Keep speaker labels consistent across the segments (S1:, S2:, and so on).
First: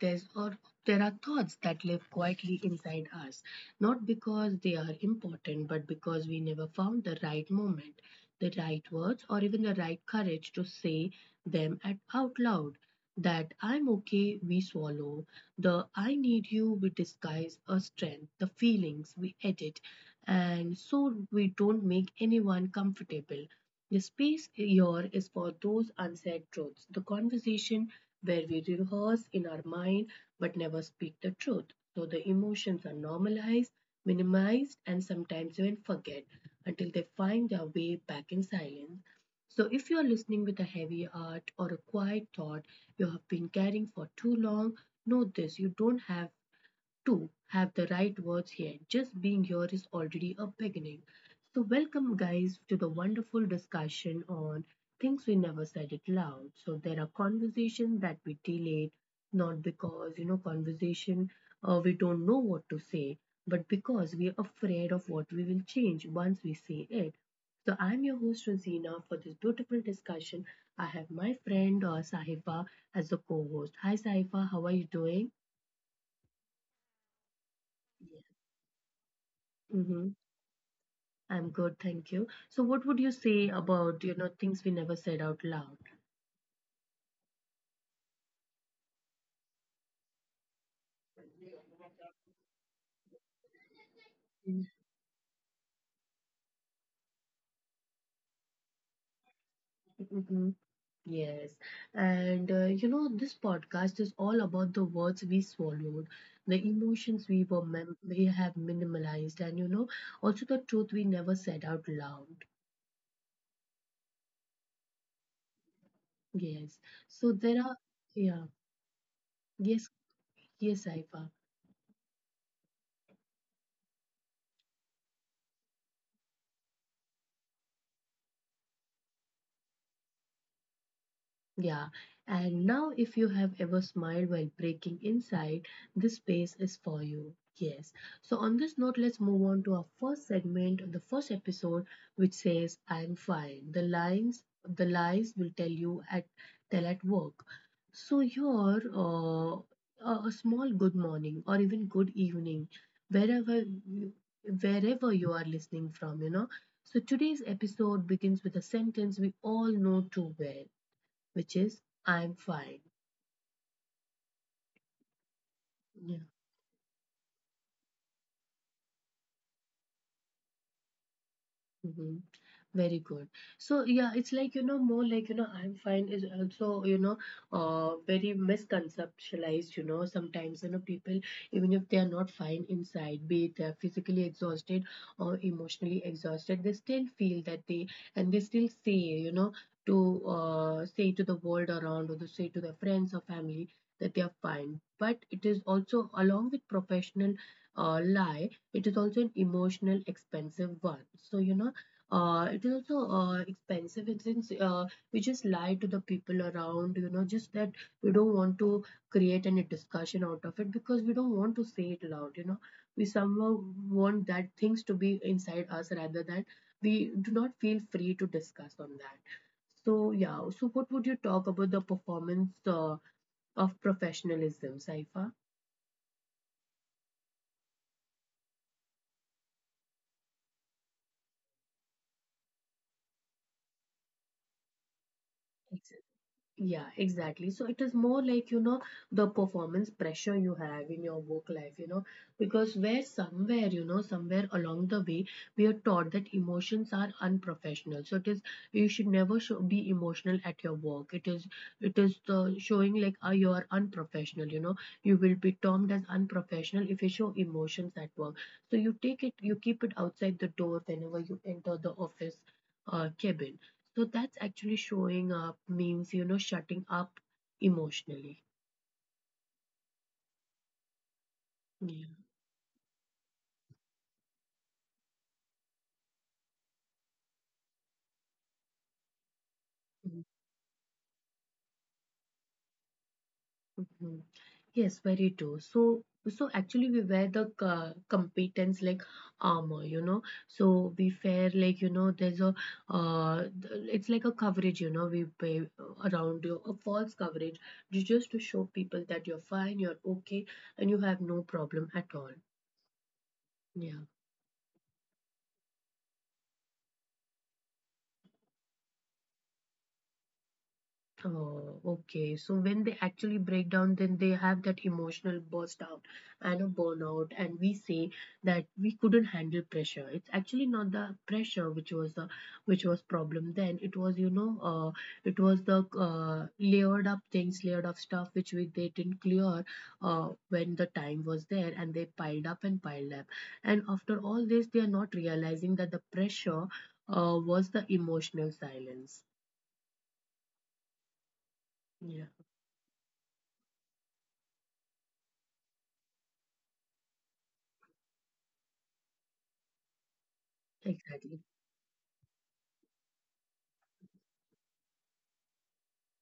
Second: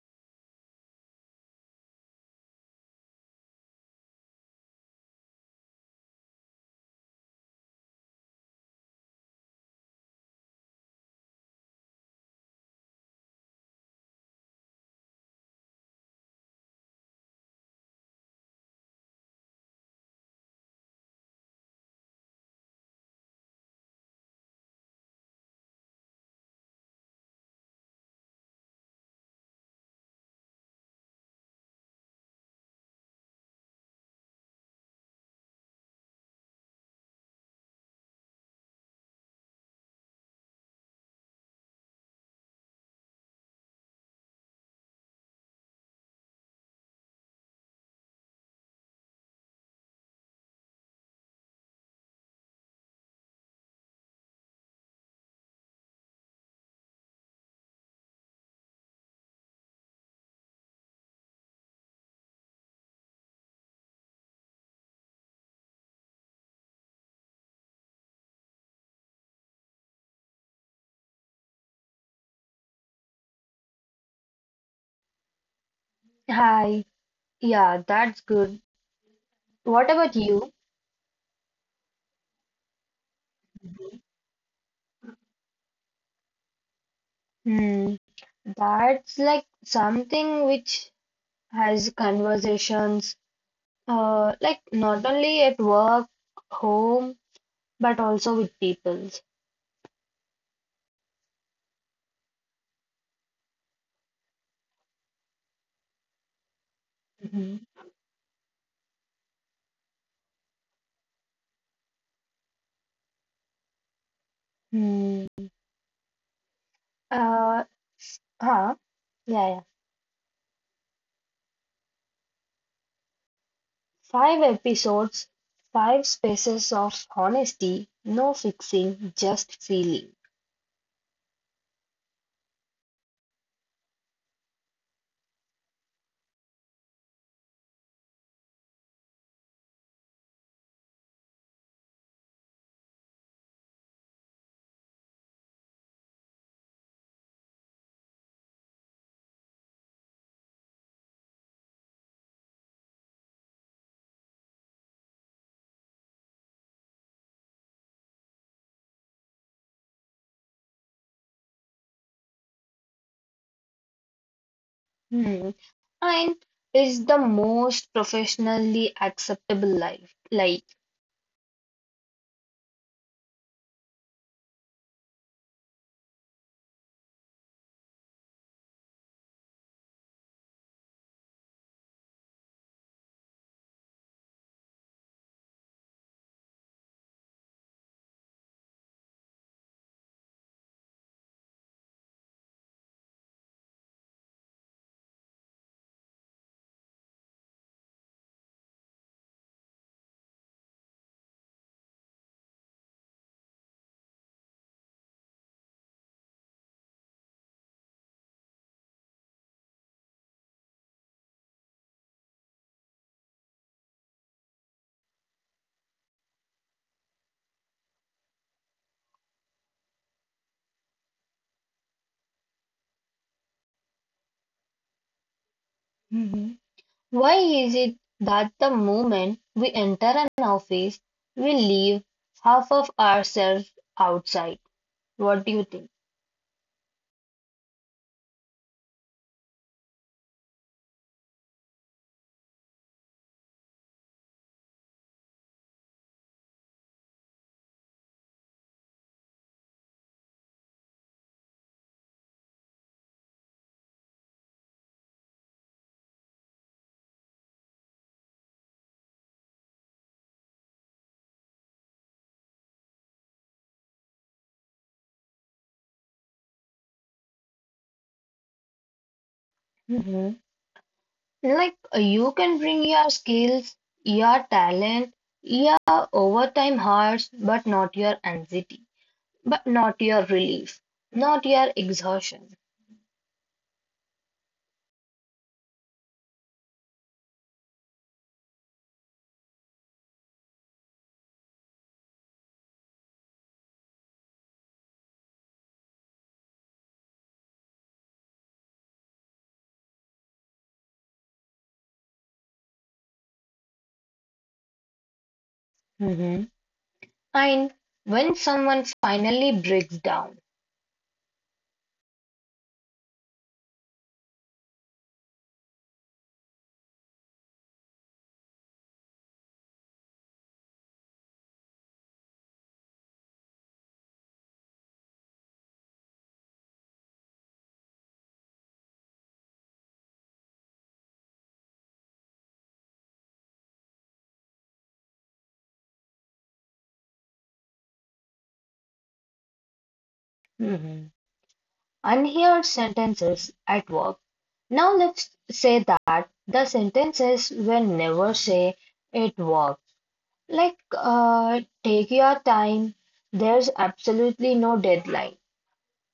S1: There are thoughts that live quietly inside us, not because they are important, but because we never found the right moment, the right words, or even the right courage to say them at out loud. That I'm okay, we swallow. The I need you, we disguise as strength. The feelings, we edit. And so we don't make anyone comfortable. The space here is for those unsaid truths, the conversation where we rehearse in our mind but never speak the truth. So the emotions are normalized, minimized, and sometimes even forget until they find their way back in silence. So if you are listening with a heavy heart or a quiet thought you have been carrying for too long, know this you don't have to have the right words here. Just being here is already a beginning. So, welcome, guys, to the wonderful discussion on things we never said it loud. So, there are conversations that we delayed, not because, you know, conversation we don't know what to say, but because we are afraid of what we will change once we say it. So, I'm your host, Rosina. For this beautiful discussion, I have my friend Sahiba as a co host. Hi, Sahiba, how are you doing?
S2: Hi. Yeah, that's good. What
S1: Yes.
S2: about you?
S1: I'm good, thank you. So, what would you say about, you know, things we never said out loud?
S2: Hmm. That's like something which has conversations, like not only at work, home, but also with people.
S1: Mm-hmm. Yes. And, you know, this podcast is all about the words we swallowed, the emotions we have minimalized, and, you know, also the truth we never said out loud.
S2: Hmm.
S1: Yes. So, there are,
S2: Uh,
S1: yeah.
S2: huh. Yeah.
S1: Yes, yes, Saifa.
S2: Five episodes, five spaces of honesty, no fixing, just feeling.
S1: Yeah, and now if you have ever smiled while breaking inside, this space is for you. Yes. So on this note, let's move on to our first segment of the first episode, which says "I'm fine." The lines, the lies will tell you at tell at work. So your a small good morning or even good evening, wherever you- wherever you are listening from, you know. So today's episode begins with a sentence we all know too well which is I'm fine.
S2: Hmm.
S1: Yeah.
S2: And is the most professionally acceptable life. Like
S1: Mhm. Very good. So yeah, it's like you know more like you know I'm fine is also you know very misconceptualized. You know sometimes you know people even if they are not fine inside, be it they're physically exhausted or emotionally exhausted, they still feel that they and they still say you know to say to the world around or to say to their friends or family that they are fine. But it is also along with professional lie, it is also an emotional expensive one. So you know it is also expensive. It's in, we just lie to the people around, you know, just that we don't want to create any discussion out of it because we don't want to say it loud, you know. We somehow want that things to be inside us rather than we do not feel free to discuss on that. So, yeah. So, what would you talk about the performance of professionalism, Saifa?
S2: mhm. Why is it that the moment we enter an office, we leave half of ourselves outside? What do you think?
S1: Yeah, exactly. So it is more like, you know, the performance pressure you have in your work life, you know, because where somewhere, you know, somewhere along the way, we are taught that emotions are unprofessional. So it is, you should never show, be emotional at your work. It is the showing like you are unprofessional, you know, you will be termed as unprofessional if you show emotions at work. So you take it, you keep it outside the door whenever you enter the office cabin. So that's actually showing up means, you know, shutting up emotionally.
S2: Mhm. Like
S1: Yeah.
S2: you can bring your skills, your talent, your overtime hours, but not your anxiety, but not
S1: Mhm.
S2: your relief, not your exhaustion.
S1: Mhm. Yes, very true. So, so actually we wear competence like armor, you know. So we wear like, you know, it's like a coverage, you know, we pay around you, a false coverage just to show people that you're fine, you're okay, and you have no problem at all. Yeah.
S2: Mhm. And when someone finally breaks down,
S1: Oh, okay. So when they actually break down, then they have that emotional burst out and a burnout, and we say that we couldn't handle pressure. It's actually not the pressure which was the which was problem then. It was you know, it was the layered up things, layered up stuff which we they didn't clear when the time was there, and they piled up. And after all this, they are not realizing that the pressure was the emotional silence. Yeah,
S2: unheard sentences at work. Now let's say that the sentences will never say it work. Like
S1: exactly.
S2: take your time. There's absolutely no deadline.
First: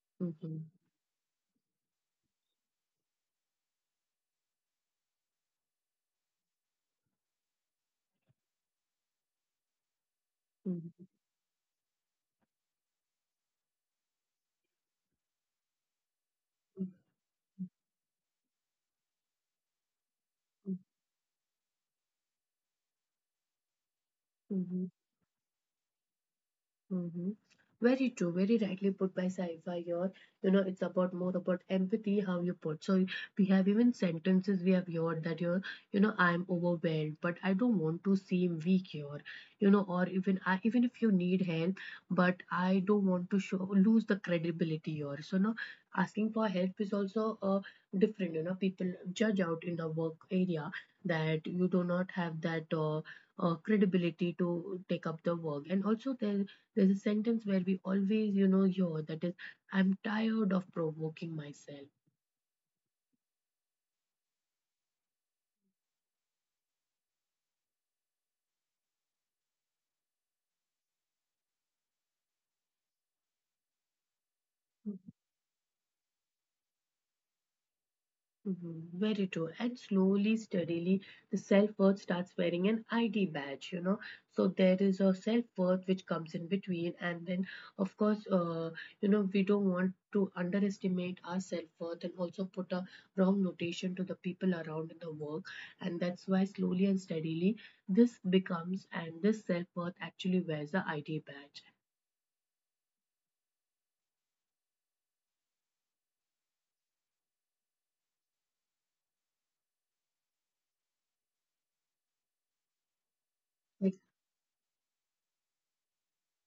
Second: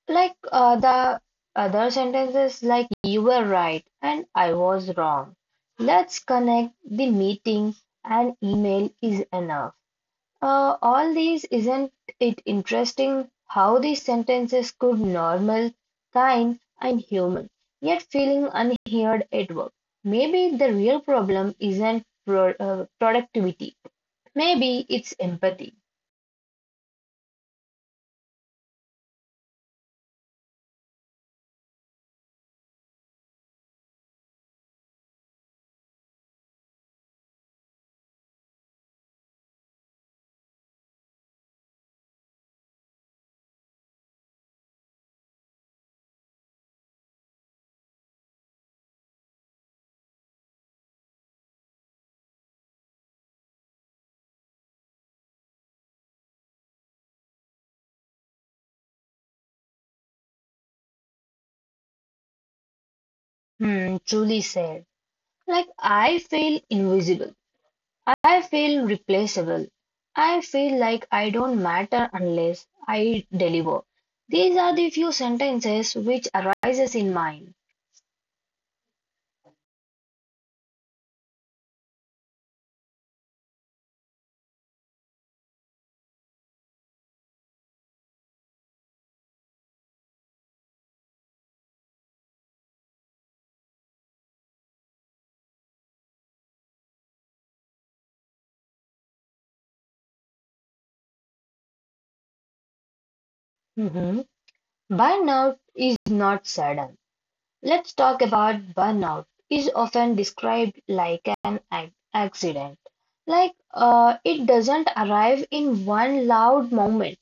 S2: Like
S1: Mhm.
S2: the other sentences like you were right and I was wrong. Let's connect the meeting and email is enough. All
S1: Mhm.
S2: these, isn't it interesting how these sentences could normal, kind,
S1: Mhm.
S2: and human, yet feeling unheard at work? Maybe the real problem isn't productivity. Maybe
S1: Mhm.
S2: it's empathy.
S1: Mm-hmm. Very true, very rightly put by Saifa here. You know, it's about more about empathy, how you put. So we have even sentences we have heard that you're, you know, I'm overwhelmed, but I don't want to seem weak here. You know, or even I even if you need help, but I don't want to show lose the credibility here. So no, asking for help is also different. You know, people judge out in the work area that you do not have that credibility to take up the work and also there's a sentence where we always, you know, your that is, I'm tired of provoking myself.
S2: Hmm, truly said. Like I feel invisible. I feel replaceable. I feel like I don't matter unless I deliver. These are the few sentences which arises in mind.
S1: Mhm. Very true. And slowly, steadily, the self worth starts wearing an ID badge, you know. So there is a self worth which comes in between. And then, of course, you know, we don't want to underestimate our self worth and also put a wrong notation to the people around in the work. And that's why, slowly and steadily, this becomes and this self worth actually wears the ID badge.
S2: Mhm. Burnout is not sudden. Let's talk about burnout is often described like an accident. Like it doesn't arrive in one loud moment.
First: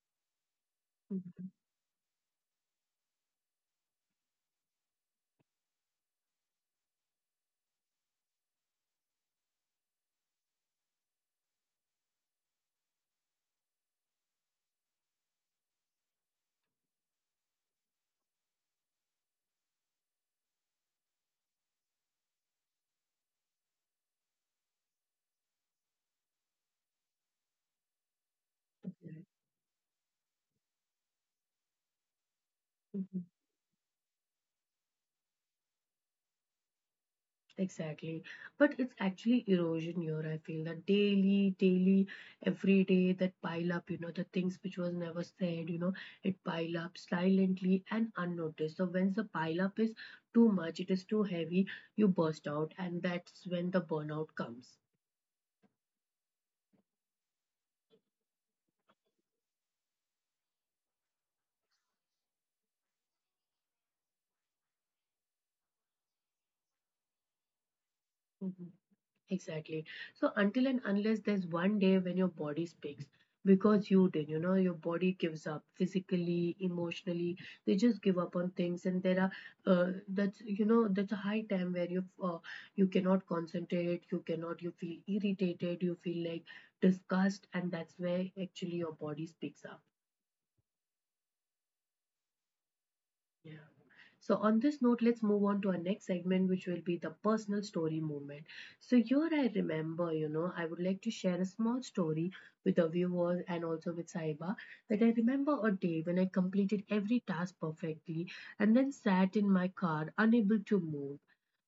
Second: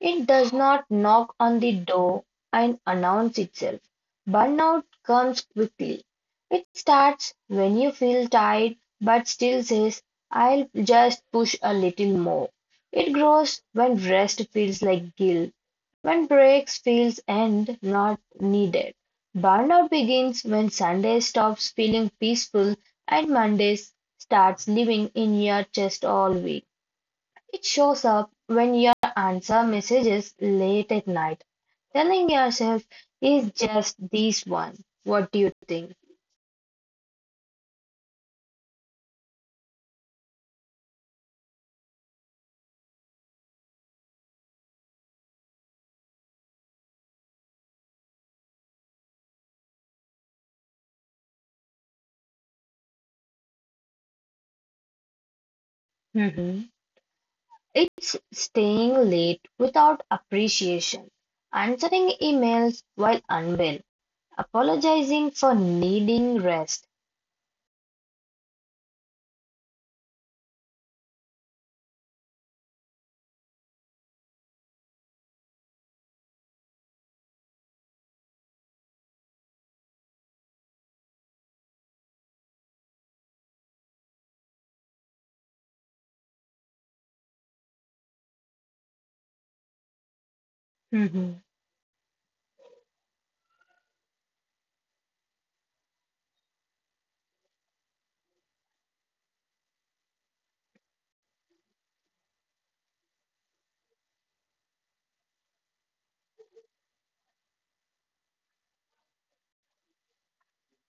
S2: It does not knock
S1: Mhm,
S2: on the door and announce itself. Burnout comes quickly. It starts when you feel tired but still says, I'll just push a little more. It grows when rest feels like guilt, when breaks feels and not needed. Burnout begins when Sunday stops feeling peaceful and Mondays starts living in your chest all week. It shows up when
S1: right,
S2: you answer messages late at night, telling yourself
S1: mhm.
S2: it's just this one. What do you think?
S1: Exactly. But it's actually erosion here, I feel that daily, daily, every day that pile up, you know, the things which was never said, you know, it pile up silently and unnoticed. So when the pile up is too much, it is too heavy, you burst out, and that's when the burnout comes.
S2: Hmm. It's staying late without appreciation, answering emails while unwell, apologizing for needing rest.
S1: Mhm. Exactly. So until and unless there's one day when your body speaks, because you did, you know, your body gives up physically, emotionally. They just give up on things, and there are that's you know that's a high time where you cannot concentrate, you cannot, you feel irritated, you feel like disgust, and that's where actually your body speaks up.
S2: Hmm.
S1: Yeah. So on this note, let's move on to our next segment, which will be the personal story movement. So here I remember, you know, I would like to share a small story with the viewers and also with Saiba that I remember a day when I completed every task perfectly and then sat in my car unable to move.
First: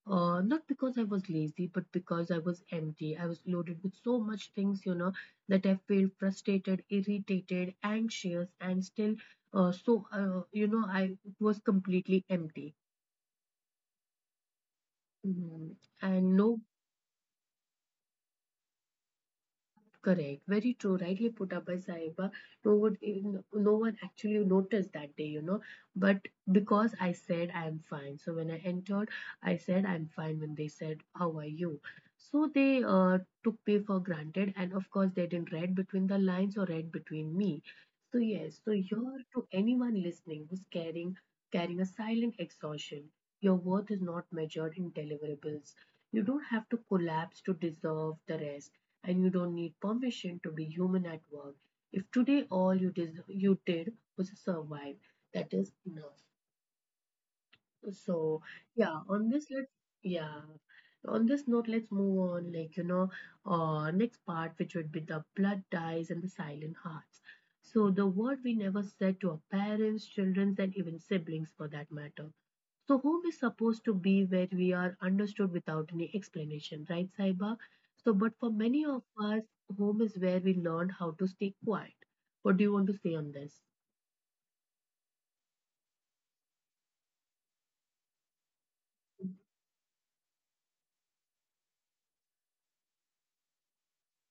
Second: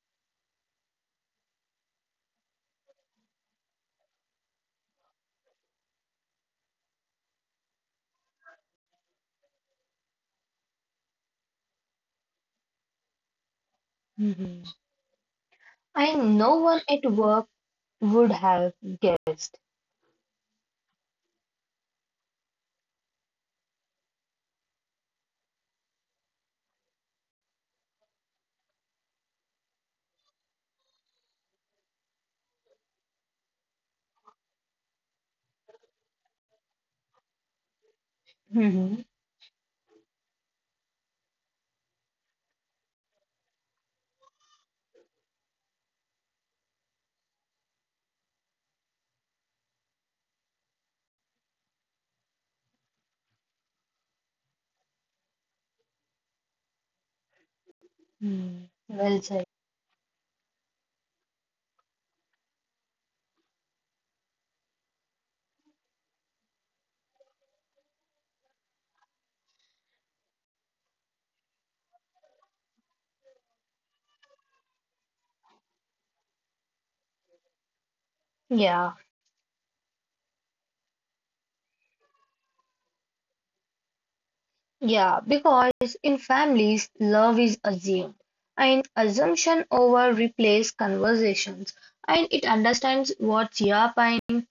S1: Not because I was lazy, but because I was empty. I was loaded with so much things, you know, that I felt frustrated, irritated, anxious, and still, you know, I was completely empty.
S2: Hmm.
S1: Mhm. And
S2: And no
S1: no
S2: one at work would have guessed.
S1: Correct. Very true. Rightly put up by Saiba. No one, even- no one actually noticed that day, you know. But because I said I am fine. So when I entered, I said I'm fine. When they said, "How are you?" So they took me for granted, and of course they didn't read between the lines or read between me. So yes. So
S2: Hmm.
S1: you're to anyone listening who's carrying a silent exhaustion. Your worth is not measured in deliverables. You don't have to collapse to deserve the rest and you don't need permission to be human at work. If today you did was survive, that is enough.
S2: Hmm.
S1: So
S2: Well
S1: yeah,
S2: said.
S1: on this let's yeah, on this note let's move on. Like you know, next part which would be the blood ties and the silent hearts. So the word we never said to our parents, children, and even siblings for that matter. So home is supposed to be where we are understood without any explanation, right, Saiba? So, but for
S2: Yeah.
S1: many of us, home is where we learn how to stay quiet. What do you want to say on this?
S2: Yeah, because in families, love is assumed, and assumption over replace conversations, and it understands what's your pain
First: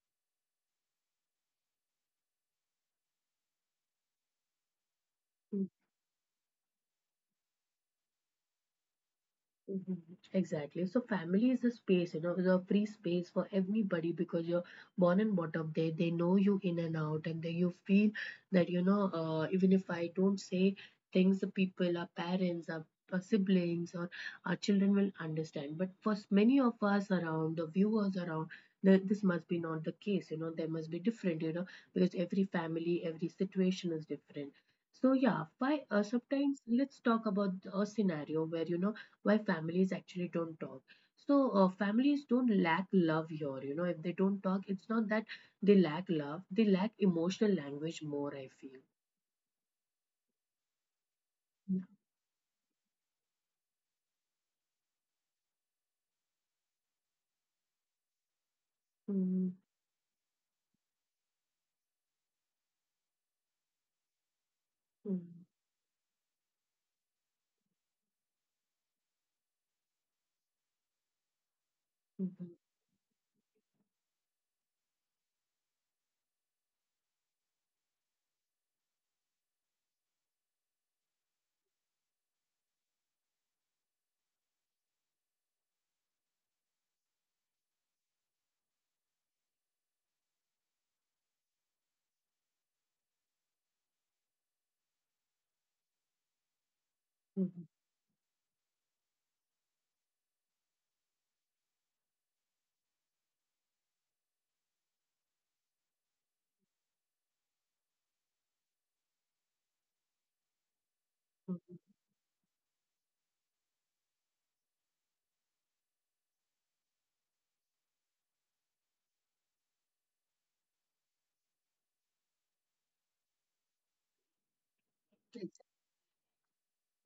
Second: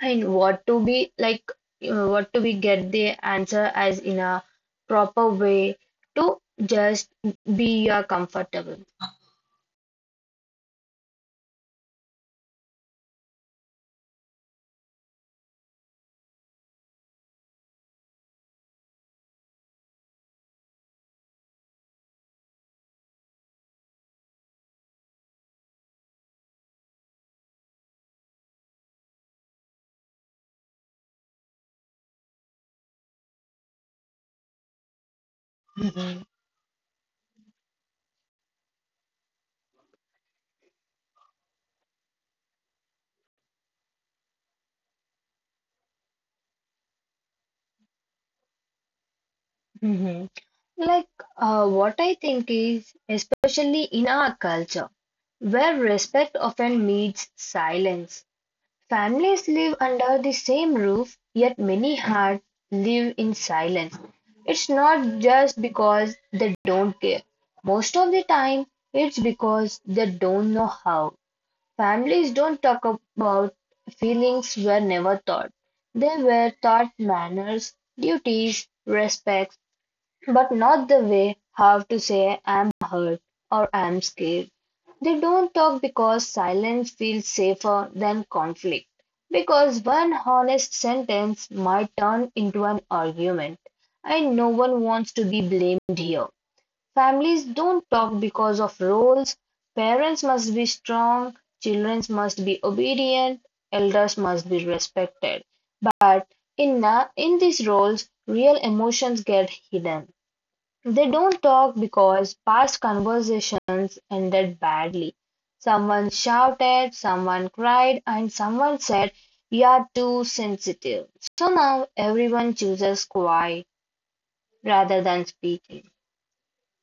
S2: and what to be like, what to be get the answer as in a proper way to just be comfortable.
S1: Mhm, exactly. So family is a space, you know, the free space for everybody because you're born and brought up there. They know you in and out, and then you feel that you know, even if I don't say things, the people, our parents, our siblings, or our children will understand. But for many of us around, the viewers around, this must be not the case. You know, there must be different. You know, because every family, every situation is different. So yeah, why
S2: Mhm.
S1: sometimes let's talk about a scenario where you know why families actually don't talk. So families don't lack love here, you know. If they don't talk, it's not that they lack love, they lack emotional language more, I feel.
S2: Mhm. Like,
S1: Mhm.
S2: what I think is, especially in our culture, where respect often meets silence. Families
S1: Mhm.
S2: live under the same roof, yet many hearts live in silence. It's not just because they don't care. Most of the time, it's because they don't know how. Families
S1: Mhm.
S2: don't talk about feelings were never taught. They were taught manners, duties, respects, but not the way how to say I'm hurt or I'm scared. They don't talk because silence feels safer than conflict. Because one honest sentence might turn into an argument. And no one wants to be blamed here. Families
S1: Mhm.
S2: don't talk because of roles. Parents must be strong, children must be obedient, elders must be respected. But in these roles, real emotions get hidden. They don't talk
S1: Mhm.
S2: because past conversations ended badly. Someone shouted, someone cried, and someone said, you're too sensitive. So now everyone chooses quiet rather
S1: Mhm.
S2: than speaking.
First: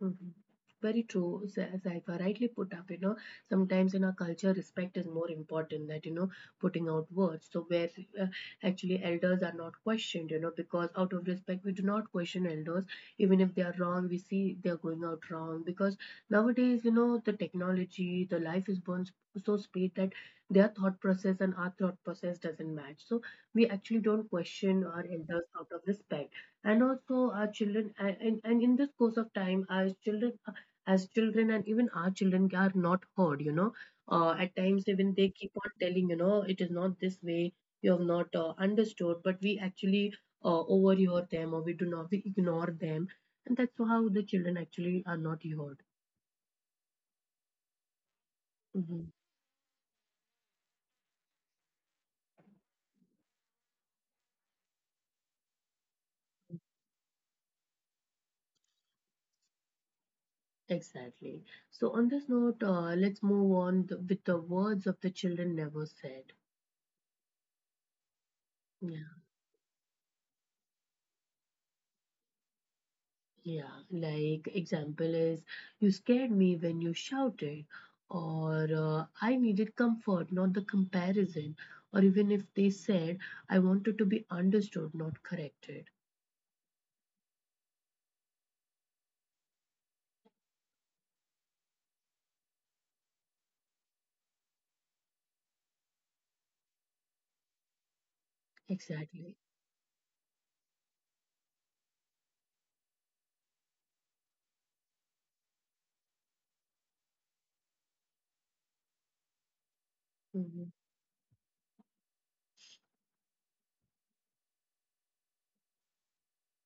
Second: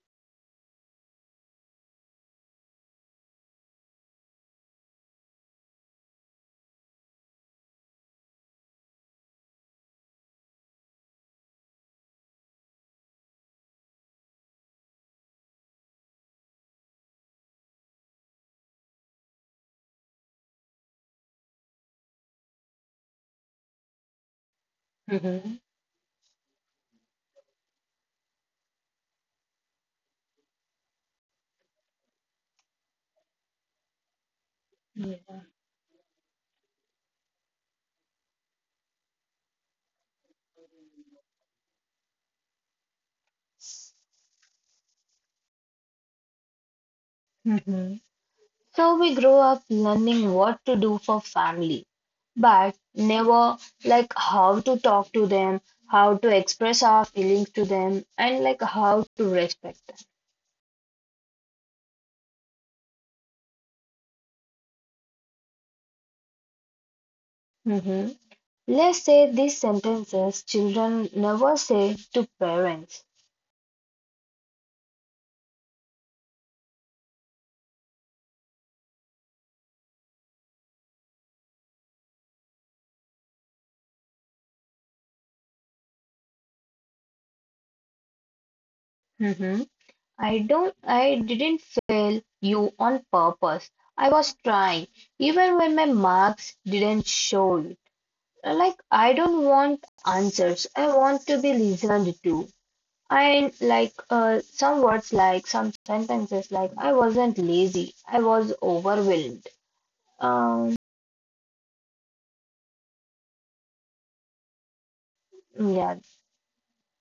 S1: Mhm. Very true. So as I rightly put up, you know, sometimes in our culture, respect is more important than, you know, putting out words. So where uh, actually elders are not questioned, you know, because out of respect, we do not question elders. Even if they are wrong, we see they are going out wrong. Because nowadays, you know, the technology, the life is born so speed that their thought process and our thought process doesn't match. So we actually don't question our elders
S2: Mhm.
S1: out of respect, and also our children and, and in this course of time our children as children, and even our children are not heard, you know. At times even they
S2: Yeah.
S1: keep on telling, you know, it is not this way, you have not understood, but we actually overhear them, or we do not, we ignore them, and that's how the children actually are not heard.
S2: Hmm. So
S1: Hmm.
S2: we grow up learning what to do for family, but never like how to talk to them, how to express our feelings to them, and like how to respect
S1: Exactly. So on this note, let's move on with the words of the children never said.
S2: them. Let's say
S1: Yeah.
S2: these sentences children never say to parents.
S1: Yeah, like example is, you scared me when you shouted, or I needed comfort, not the comparison, or even if they said, I wanted to be understood, not corrected.
S2: Hmm. I don't I didn't fail you on purpose. I was trying even when my marks didn't show it. Like I don't
S1: Exactly.
S2: want answers. I want to be listened to. And like some words like some sentences like I wasn't lazy. I was overwhelmed. Um,
S1: Mm-hmm.
S2: yeah,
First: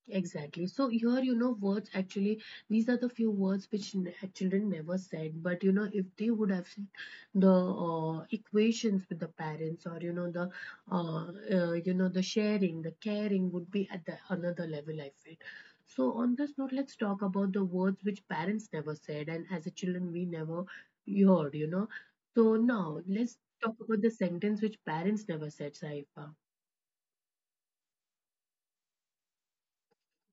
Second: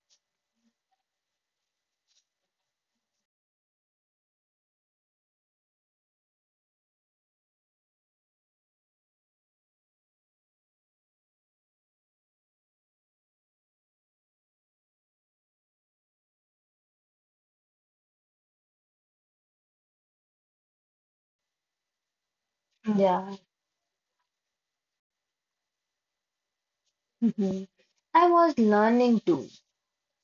S1: Exactly. So here, you know, words actually, these are the few words which children never said. But you know, if they would have said, the equations with the parents, or uh, you know, the sharing, the caring would be at the another level, I feel. So on this note, let's talk about the words which parents never said, and as a children, we never heard, you know. So now let's
S2: yeah.
S1: talk about the sentence which parents never said, Saifa.
S2: Mm-hmm. I was learning too.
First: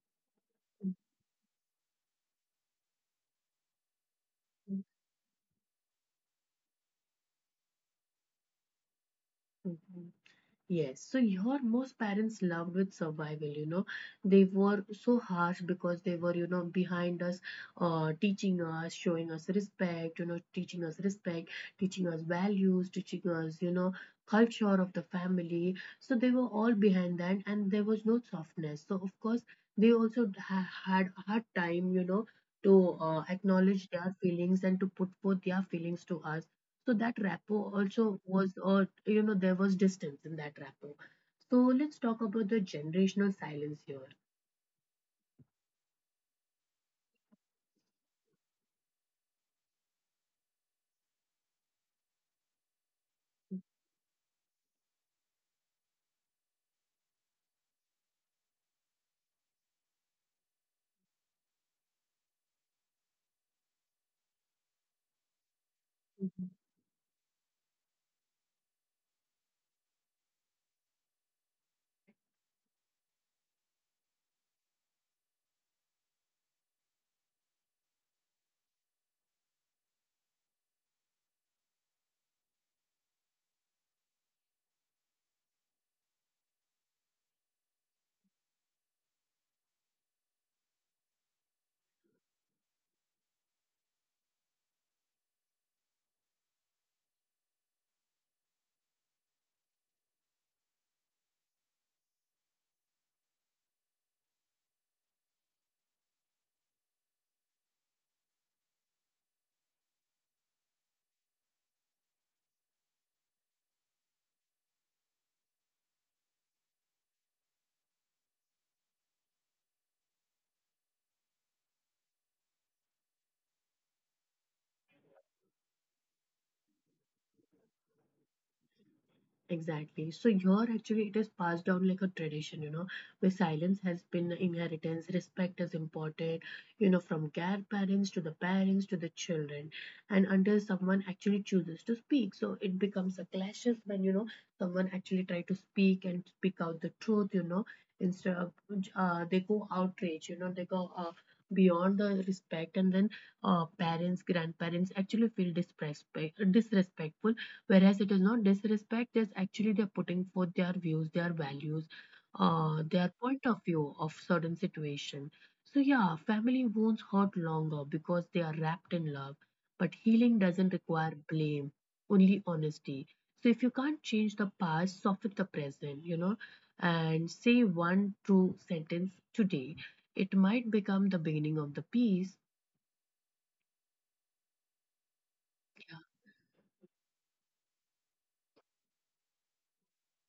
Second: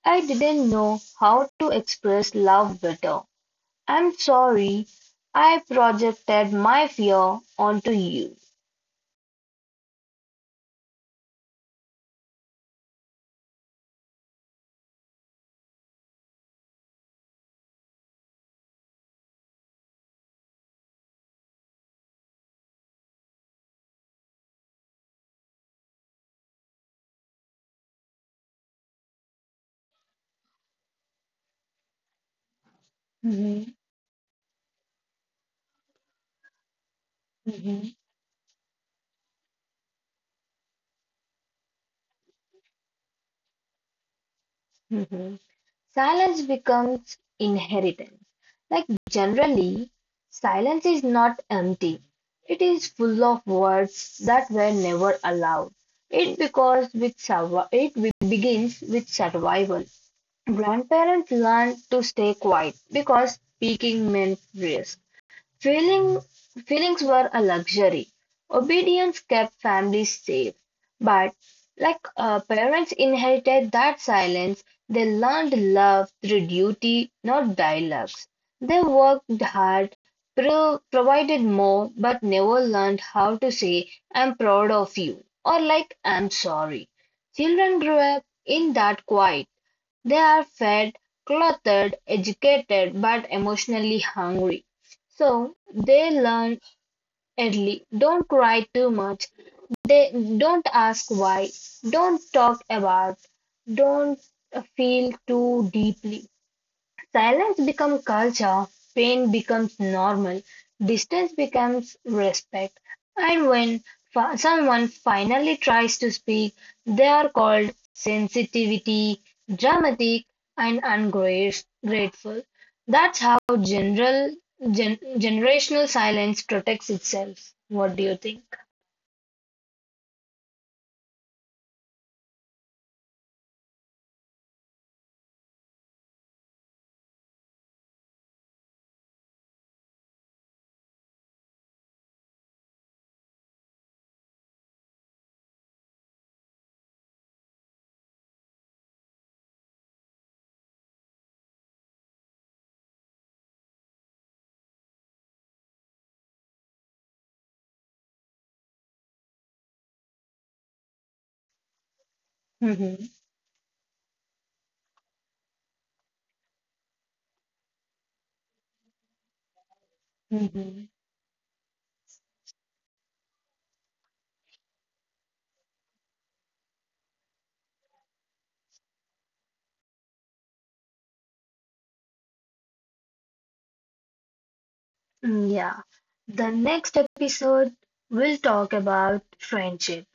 S2: I didn't know how to express love better. I'm
S1: Mhm.
S2: sorry I projected my fear onto you.
S1: Mhm. Yes, so your most parents loved with survival, you know. They were so harsh because they were, you know, behind us, teaching us, showing us respect, you know, teaching us respect, teaching us values, teaching us, you know, culture of the family. So they were all behind that and there was no softness. So, of course, they also had a hard time, you know, to acknowledge
S2: Mhm.
S1: their feelings and to put forth their feelings to us, so that rapport
S2: Mhm.
S1: also was, or you know, there was distance in that rapport. So let's talk about the generational silence here.
S2: Mhm. Silence becomes inheritance. Like generally, silence is not empty. It is full of words that were never allowed. It because it begins with survival. Grandparents learned to stay quiet because speaking meant risk. Feeling, feelings were a luxury. Obedience kept families safe. But like parents inherited that silence, they learned love through duty, not dialogues. They worked hard, provided more, but never learned how to say, I'm proud of you, or like, I'm sorry. Children grew up in that quiet, they are fed, clothed, educated, but emotionally hungry, so they learn early. Don't cry too much. They don't ask why. Don't talk about. Don't feel too deeply. Silence becomes culture, pain becomes normal, distance becomes respect, and when someone finally tries to speak, they are called sensitivity, dramatic, and ungrateful. That's how generational silence protects itself. What do you think?
S1: Exactly. So your actually it is passed down like a tradition, you know, where silence has been inheritance, respect is imported, you know, from grandparents to the parents to the children. And until someone actually chooses to speak. So it becomes a clashes when, you know, someone actually try to speak and speak out the truth, you know, instead of they go outrage, you know, they go beyond the respect, and then parents grandparents actually feel disrespect disrespectful, whereas it is not disrespect, it's actually they're putting forth their views, their values, their
S2: Mhm.
S1: point of view of certain situation. So yeah, family wounds hurt longer because they are wrapped in love, but healing doesn't
S2: Mhm.
S1: require blame, only honesty. So if you can't change the past, soften the present, you know, and say one true sentence today, it might become the beginning of the peace.
S2: Mm, yeah. The next episode, we'll talk about friendship.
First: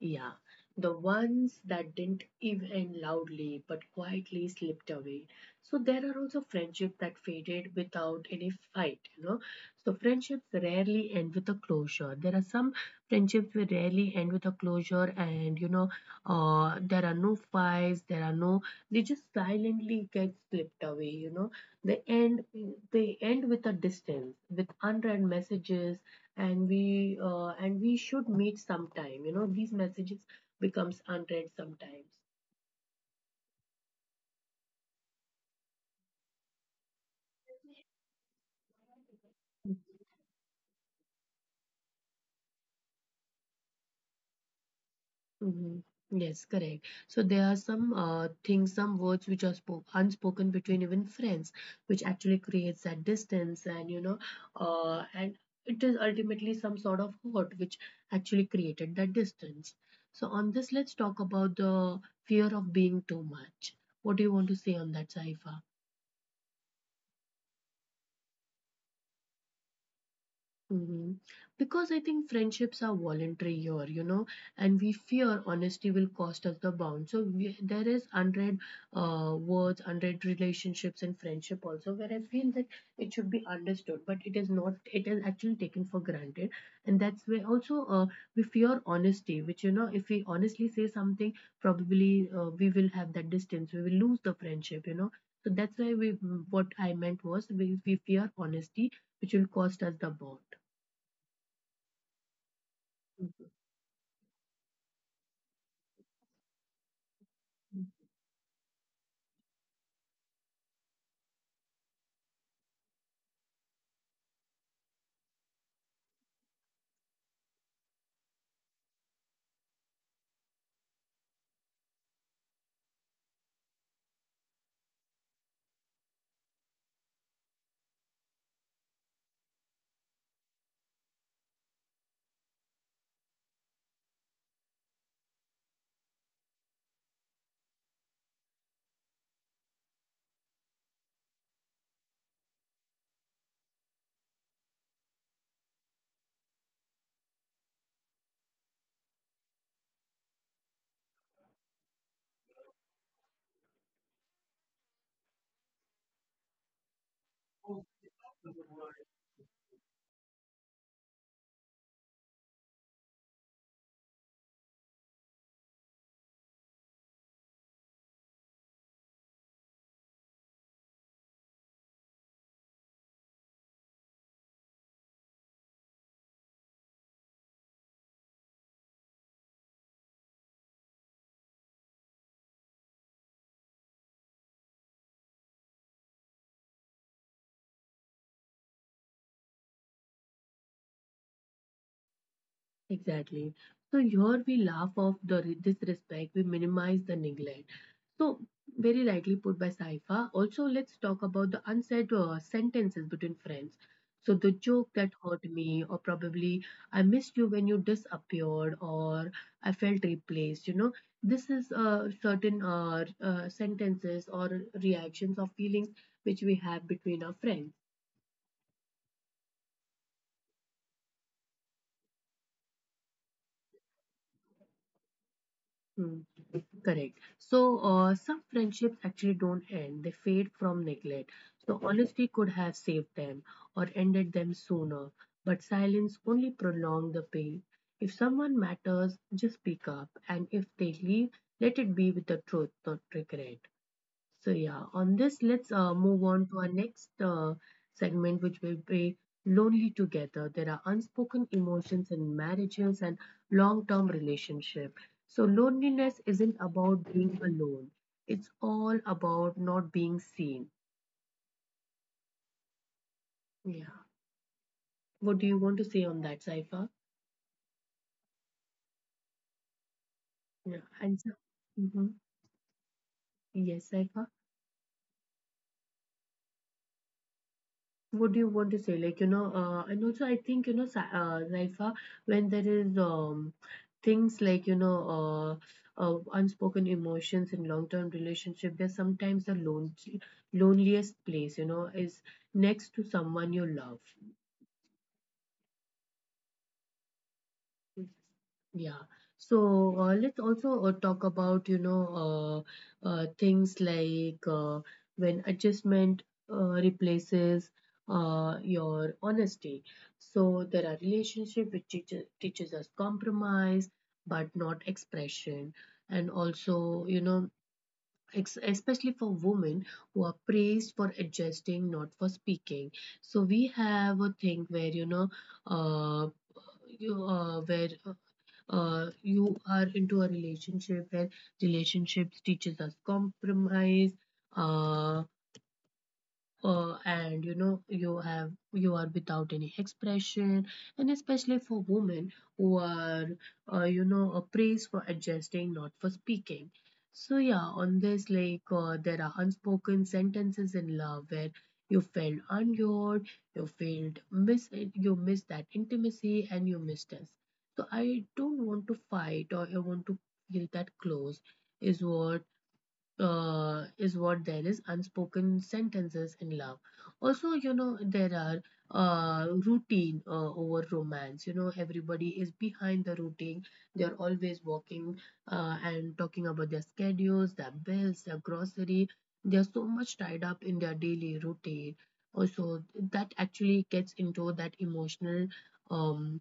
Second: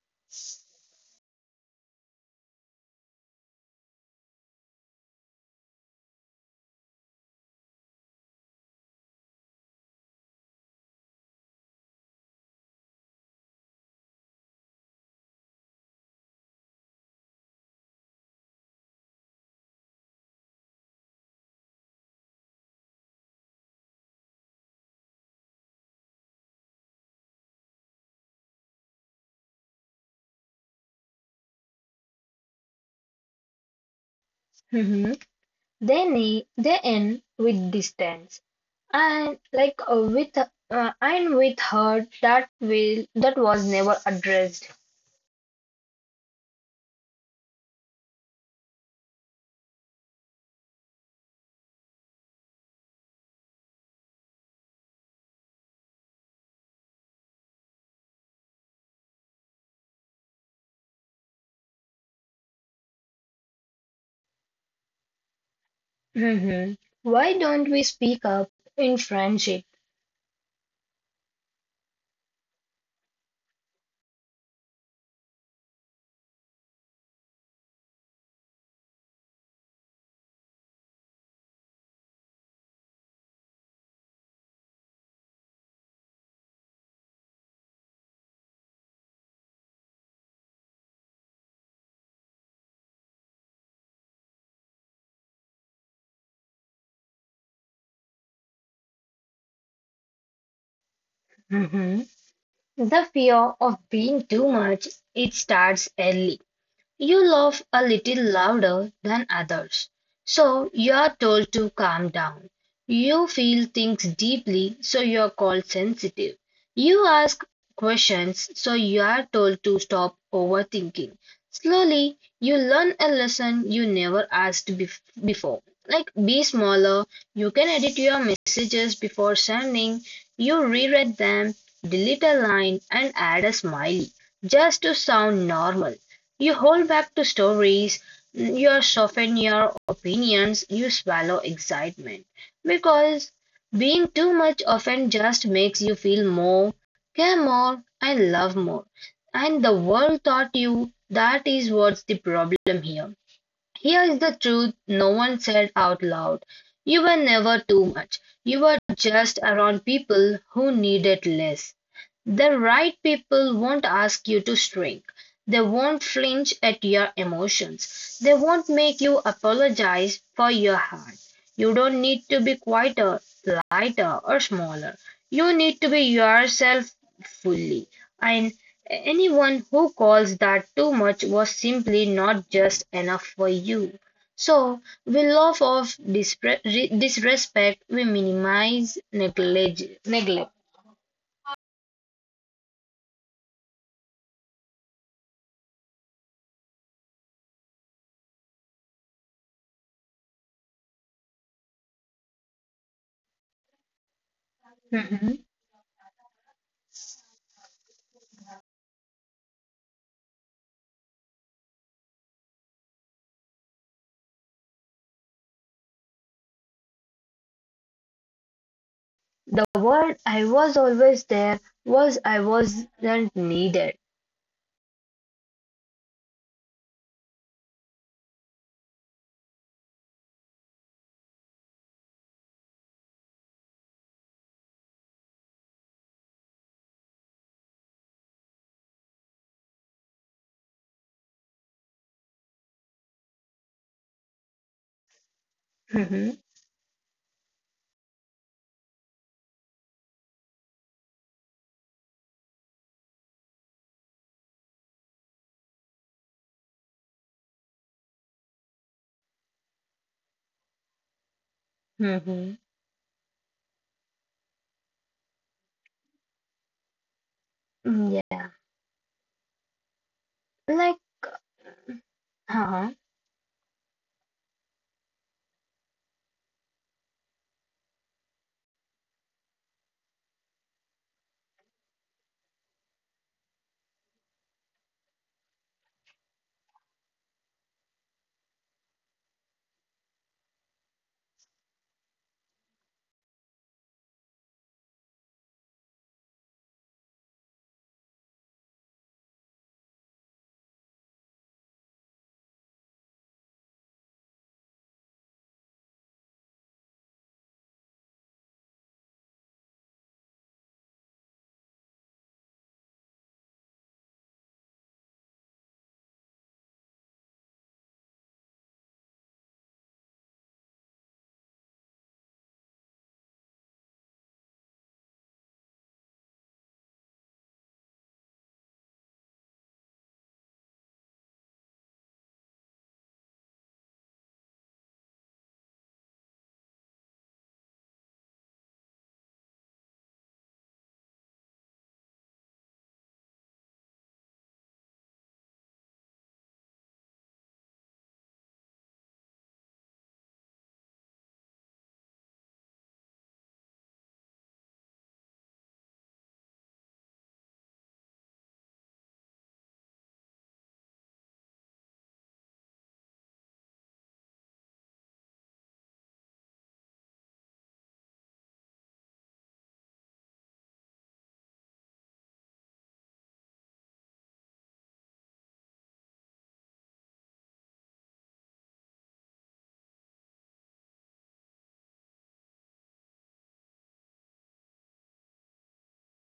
S1: Yeah, the ones that didn't even loudly but quietly slipped away. So there are also friendships that faded without any fight, you know. So friendships rarely end with a closure. There are some friendships will rarely end with a closure, and you know, there are no fights, there are no, they just silently get slipped away, you know. They end, they end with a distance, with unread messages, and we should meet sometime, you know, these messages becomes unread sometimes.
S2: Mhm. They end with distance, and like with and with hurt that was never addressed.
S1: Hmm. Yes, correct. So there are some things, some words which are spoke, unspoken between even friends, which actually creates that distance, and you know, and it is ultimately some sort of hurt which actually created that distance. So on this, let's talk about the fear of being too much. What do you want to say on that, Saifa?
S2: Mhm. Why don't we speak up in friendship?
S1: Hmm. Because I think friendships are voluntary here, you know, and we fear honesty will cost us the bond. So we, there is unread words, unread relationships in friendship also, where I feel that it should be understood, but it is not. It is actually taken for granted, and that's where also we fear honesty, which, you know, if we honestly say something, probably we will have that distance. We will lose the friendship, you know. So that's why we. What I meant was we fear honesty, which will cost us the bond.
S2: Mhm. The fear of being too much it starts early. You laugh a little louder than others, so you're told to calm down. You feel things deeply, so you're called sensitive. You ask questions, so you're told to stop overthinking. Slowly, you learn a lesson you never asked before. Like be smaller, you can edit your messages before sending, you reread them, delete a line, and add a smiley just to sound normal. You hold back to stories, you soften your opinions, you swallow excitement. Because being too much often just makes you feel more, care more, and love more. And the world taught you that is what's the problem here. Here is the truth no one said out loud. You were never too much. You were just around people who needed less. The right people won't ask you to shrink. They won't flinch at your emotions. They won't make you apologize for your heart. You don't need to be quieter, lighter, or smaller. You need to be yourself fully. And anyone who calls that too much was simply not just enough for you. So we laugh off disrespect, we minimize neglect.
S1: Exactly. So here we laugh off the disrespect, we minimize the neglect. So very rightly put by Saifa. Also, let's talk about the unsaid sentences between friends. So the joke that hurt
S2: Mhm.
S1: me, or probably I missed you when you disappeared, or I felt replaced. You know, this is certain sentences or reactions or feelings which we have between our friends.
S2: The word I was always there was I wasn't needed.
S1: Hmm. Correct. So, some friendships actually don't end, they fade from neglect. So, honesty could have saved them or ended them sooner, but silence only prolonged the pain. If someone matters, just speak up, and if they leave, let it be with the truth, not regret. So yeah, on this, let's move on
S2: Mhm.
S1: to our next segment, which will be lonely together. There are unspoken emotions in marriages and long-term relationship. So loneliness isn't about being alone. It's all about not being seen.
S2: Mhm.
S1: Yeah. What do you want to say on that, Saifa?
S2: Mm, yeah.
S1: Yeah.
S2: Like,
S1: And so, mhm.
S2: huh?
S1: Yes, Saifa. What do you want to say like, you know, and also I think, you know, Zaifa, when there is things like, you know, unspoken emotions in long term relationship, there's sometimes the loneliest place, you know, is next to someone you love. Yeah. So let's also talk about, you know, things like when adjustment replaces your honesty. So there are relationships which teaches us compromise, but not expression. And also, you know, ex especially for women who are praised for adjusting, not for speaking. So we have a thing where, you know, uh, you where you are into a relationship where relationships teaches us compromise, uh, and you know you have you are without any expression, and especially for women who are you know a praise for adjusting, not for speaking. So yeah, on this like, there are unspoken sentences in love where you felt unheard, you felt miss, you miss that intimacy, and you missed us. So I don't want to fight, or I want to feel that close is what is what there is unspoken sentences in love. Also, you know, there are routine over romance. You know, everybody is behind the routine, they're always walking and talking about their schedules, their bills, their grocery, they're so much tied up in their daily routine also, that actually gets into that emotional um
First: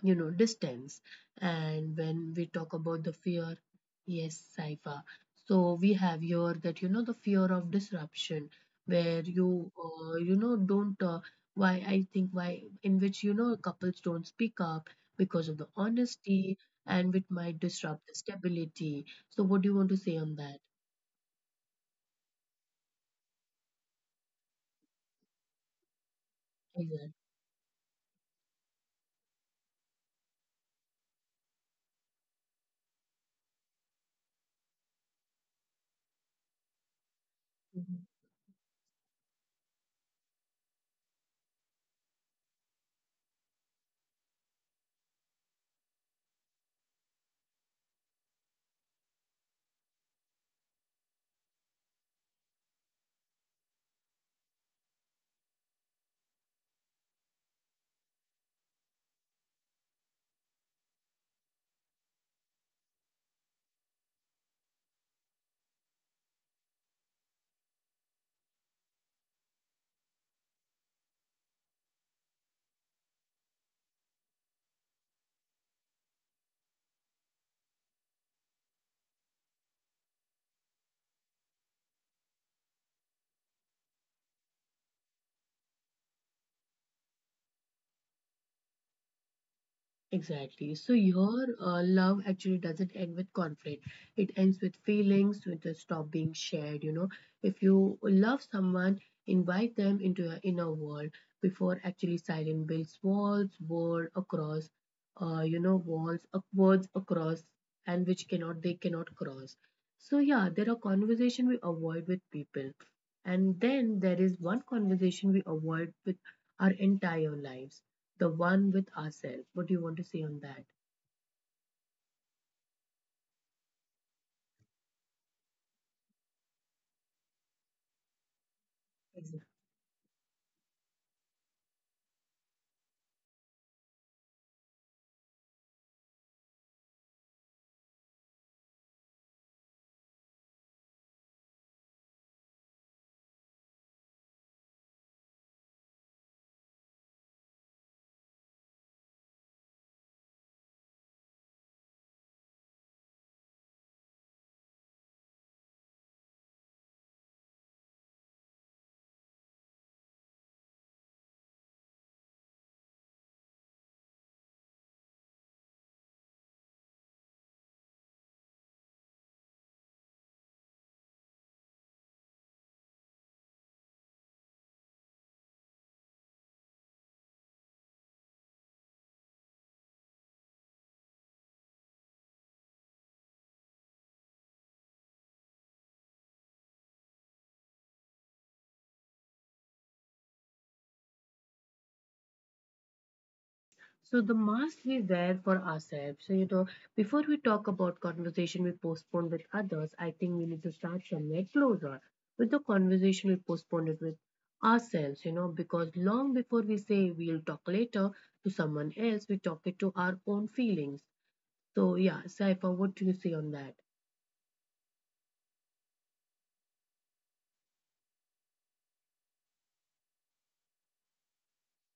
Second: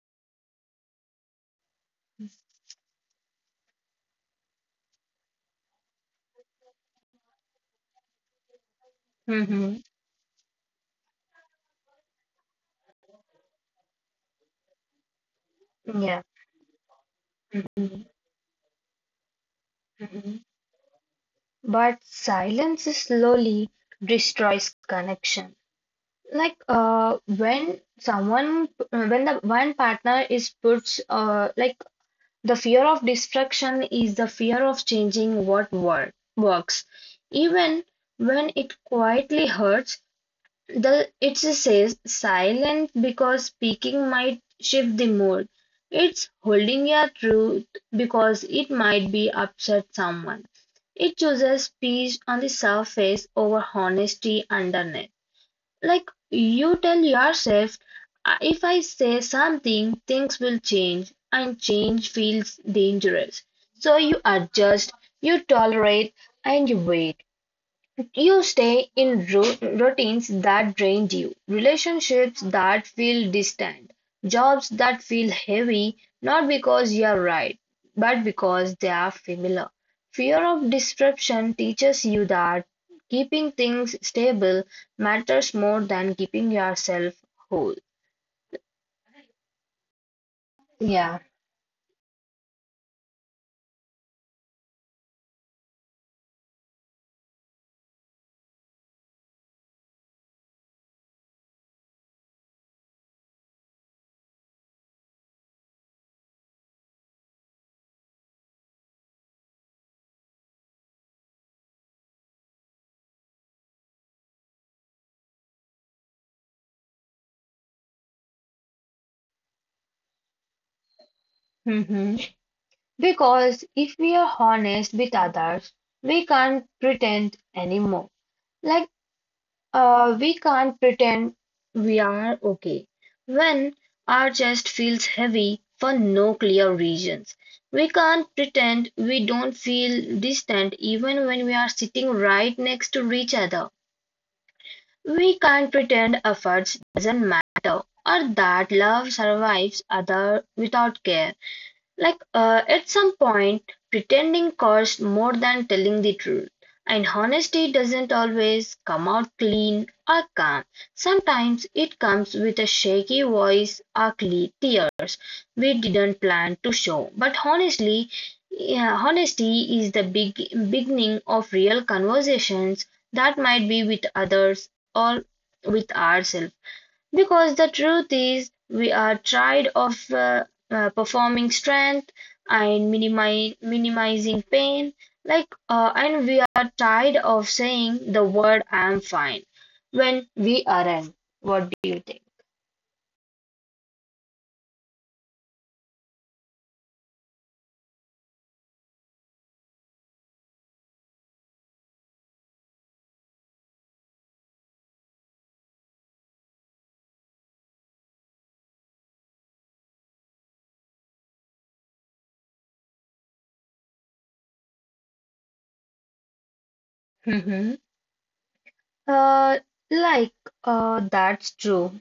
S1: you know distance. And when we talk about the fear, yes Saifa, so we have here that, you know, the fear of disruption, where you
S2: Mhm.
S1: you know don't why I think why, in which you know couples don't speak up because of the
S2: Yeah.
S1: honesty, and which might disrupt
S2: Mhm.
S1: the stability. So what do you want to say on
S2: Mhm.
S1: that?
S2: But silence slowly destroys connection. Like
S1: Exactly.
S2: when someone, when the one partner is puts, like the fear of destruction is the fear of changing what work works, even
S1: Mhm.
S2: when it quietly hurts. The it says silent because speaking might shift the mood. It's holding your truth because it might be upset someone. It chooses peace on the surface over honesty underneath. Like you tell yourself, If I say something, things will change, and change feels dangerous. So you adjust, you tolerate, and you wait. You stay in routines that drain you, relationships that feel distant, jobs that feel heavy, not because you're right, but because they are familiar. Fear of disruption teaches you that keeping things stable matters more than keeping yourself whole.
S1: Exactly. So
S2: Yeah.
S1: your love actually doesn't end with conflict, it ends with feelings, with the stop being shared, you know. If you love someone, invite them into your inner world before actually silence builds walls world across, you know walls words across, and which cannot they cannot cross. So yeah, there are conversation we avoid with people, and then there is one conversation we avoid with our entire lives, the one with ourselves. What do you want to say on that?
S2: Hmm. Because if we are honest with others, we can't pretend anymore. Like we can't pretend we are okay when our chest feels heavy for no clear reasons. We can't pretend we don't feel distant even when we are sitting right next to each other. We can't pretend efforts doesn't matter or that love survives other without care. Like at some point, pretending costs more than telling the truth, and honesty doesn't always come out clean or calm. Sometimes it comes with a shaky voice, ugly tears we didn't plan to show. But honestly, yeah, honesty is the big beginning of real conversations that might be with others or with ourselves. Because the truth is, we are tired of performing strength and minimizing pain. Like, and we are tired of saying the word "I'm fine" when we aren't. What do you think?
S1: So the must is there for ourselves. So you know, before we talk about conversation we postpone with others, I think we need to start somewhere closer. With the conversation we postpone it with ourselves, you know, because long before we say we'll talk later to someone else, we talk it to our own feelings. So yeah, Saifa, what do you say on that?
S2: Hmm. Uh, like, that's true.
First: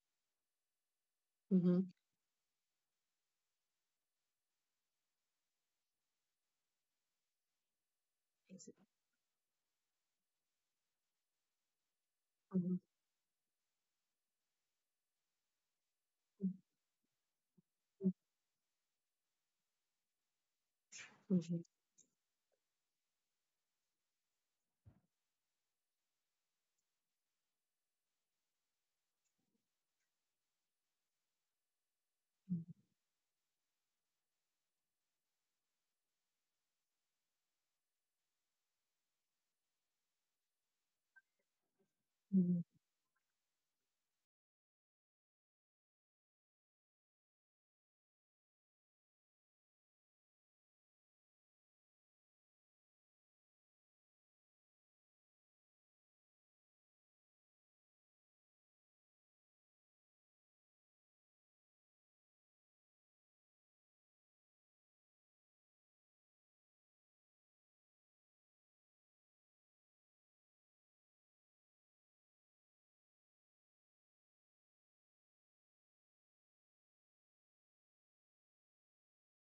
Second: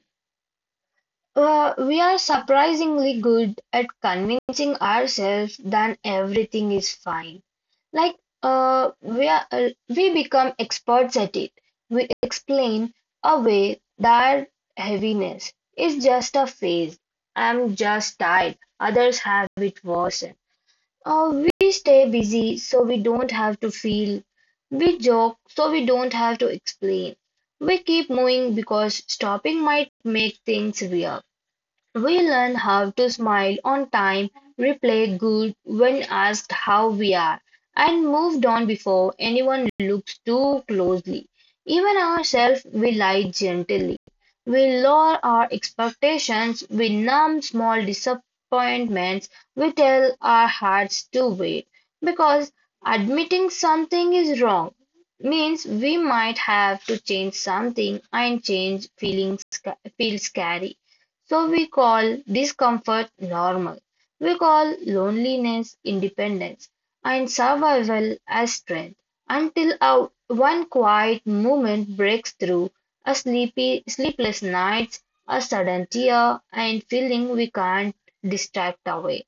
S1: Mm-hmm.
S2: We are surprisingly good at convincing ourselves that everything is fine. Like
S1: Yes.
S2: we become experts at it. We
S1: Mhm.
S2: explain away that heaviness is just a phase. I'm just tired. Others have it worse.
S1: Mhm.
S2: We stay busy so we don't have to feel. We joke so we don't have to explain. We keep moving because stopping might make things weird. We learn how to smile on time, reply good when asked how we are, and moved on before anyone looks too closely. Even
S1: Mhm.
S2: ourselves, we lie gently. We lower our expectations, we numb small disappointments, we tell our hearts to wait. Because admitting something is wrong means we might have to change something, and change feelings feels scary. So we call discomfort normal. We call loneliness independence and survival as strength until a, one quiet moment breaks through a sleepy, sleepless night, a sudden tear, and feeling we can't distract away.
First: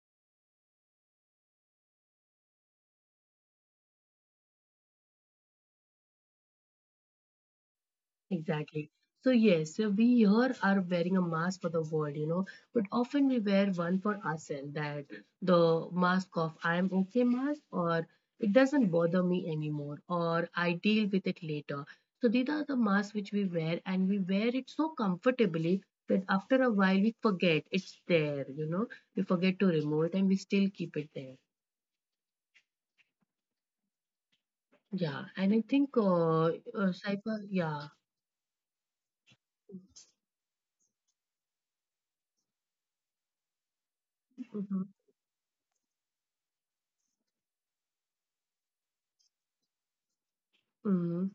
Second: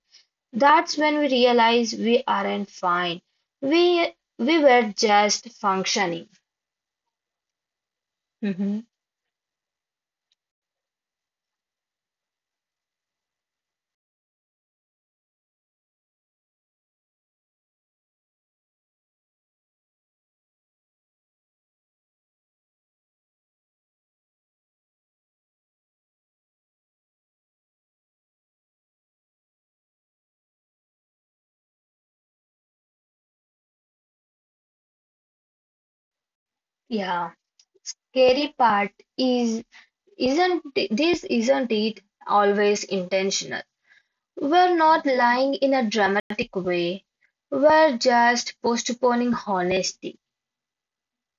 S2: That's when we realize we aren't fine. We we were just functioning. Mhm.
S1: Exactly. So, yes, so we here are wearing a mask for the world, you know, but often we wear one for ourselves, that the mask of I am okay mask, or it doesn't bother me anymore, or I deal with it later. So, these are the masks which we wear, and we wear it so comfortably that after a while we forget it's there, you know, we forget to remove it and we still keep it there. Yeah, and I think,
S2: Yeah.
S1: Saifa, yeah.
S2: Scary part is Isn't isn't it always intentional? We're not lying in a dramatic way. We're just postponing honesty.
S1: Hmm.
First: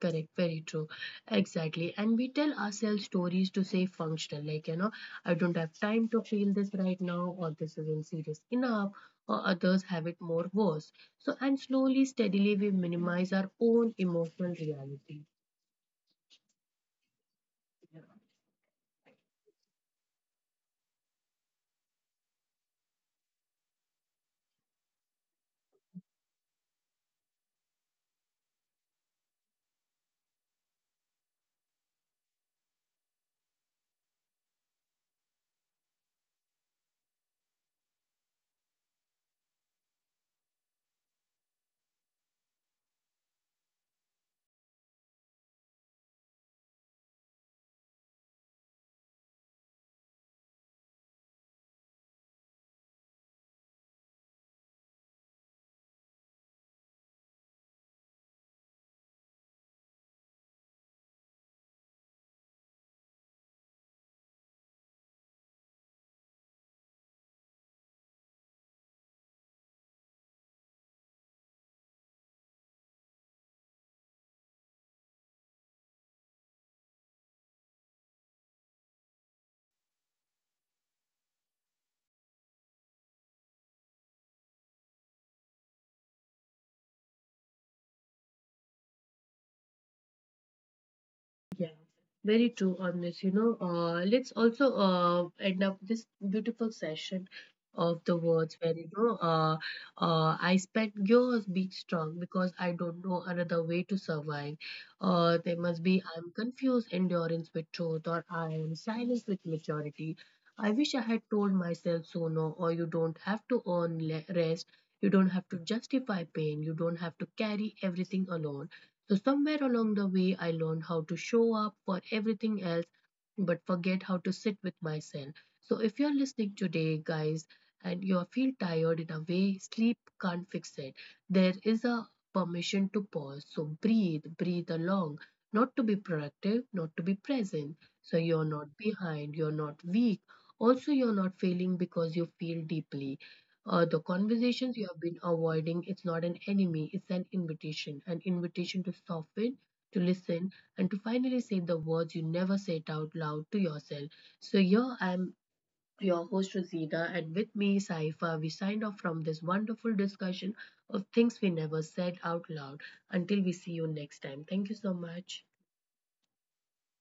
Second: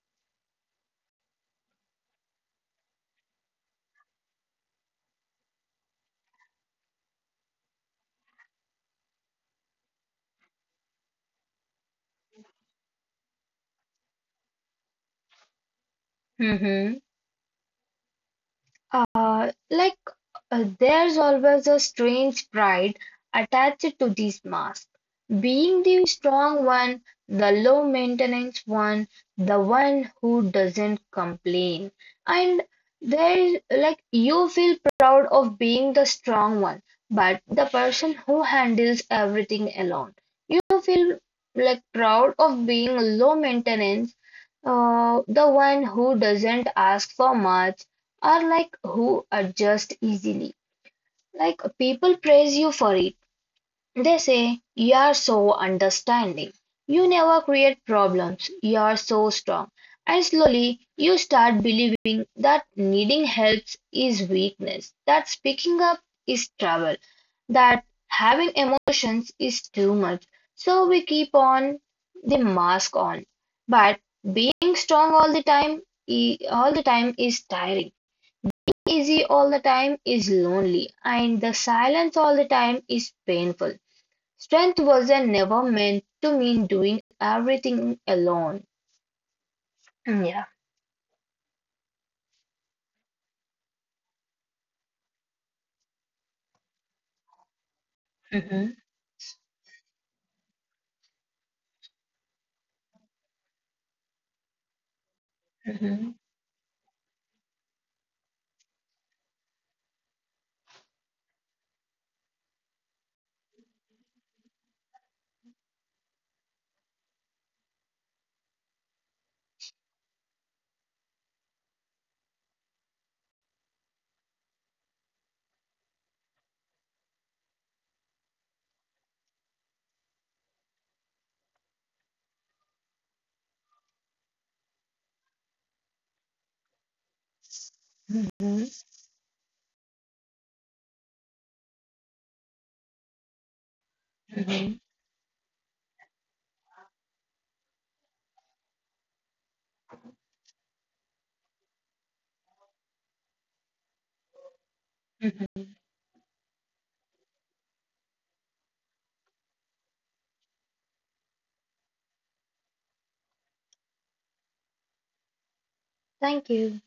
S1: Correct, very true. Exactly. And we tell ourselves stories to say functional, like, you know, I don't have time to feel this right now, or this isn't serious enough, or others have it more worse. So, and slowly, steadily, we minimize our own emotional reality.
S2: Mhm. Uh, like, there's always a strange pride attached to this mask. Being the strong one, the low maintenance one, the one who doesn't complain. And there's like, you feel proud of being the strong one, but the person who handles everything alone. You feel like proud of being low maintenance, the one who doesn't ask for much are like who adjust easily. Like people praise you for it. They say, you are so understanding. You never create problems. You are so strong. And slowly you start believing that needing help is weakness, that speaking up is trouble, that having emotions is too much. So we keep on the mask on. But being strong all the time, all the time is tiring easy all the time is lonely, and the silence all the time is painful. Strength wasn't never meant to mean doing everything alone. Yeah.
S1: Yeah, very true on this. You know, let's also end up this beautiful session of the words where,
S2: Hmm.
S1: you know, I spent yours being strong because I don't know another way to survive. There must be
S2: Hmm.
S1: I'm confused endurance with truth, or I am silence with maturity. I wish I had told myself sooner, or you don't have to earn rest. You don't have to justify pain. You don't have to carry everything alone. So, somewhere along the way, I learned how to show up for everything else but forget how to sit with myself. So, if you're listening today, guys, and you feel tired in a way sleep can't fix it, there is a permission to pause. So, breathe, breathe along, not to be productive, not to be present. So, you're not
S2: Hmm.
S1: behind, you're not weak. Also, you're not failing because you feel deeply. The conversations you
S2: Hmm.
S1: have been avoiding, it's not an enemy, it's an invitation. An invitation to soften, to listen, and to finally say the words you never said out loud to yourself. So, here I'm your host, Rosita, and with me, Saifa. We signed off from this wonderful discussion of things we never said out loud. Until we see you next time. Thank you so much.
S2: Thank you.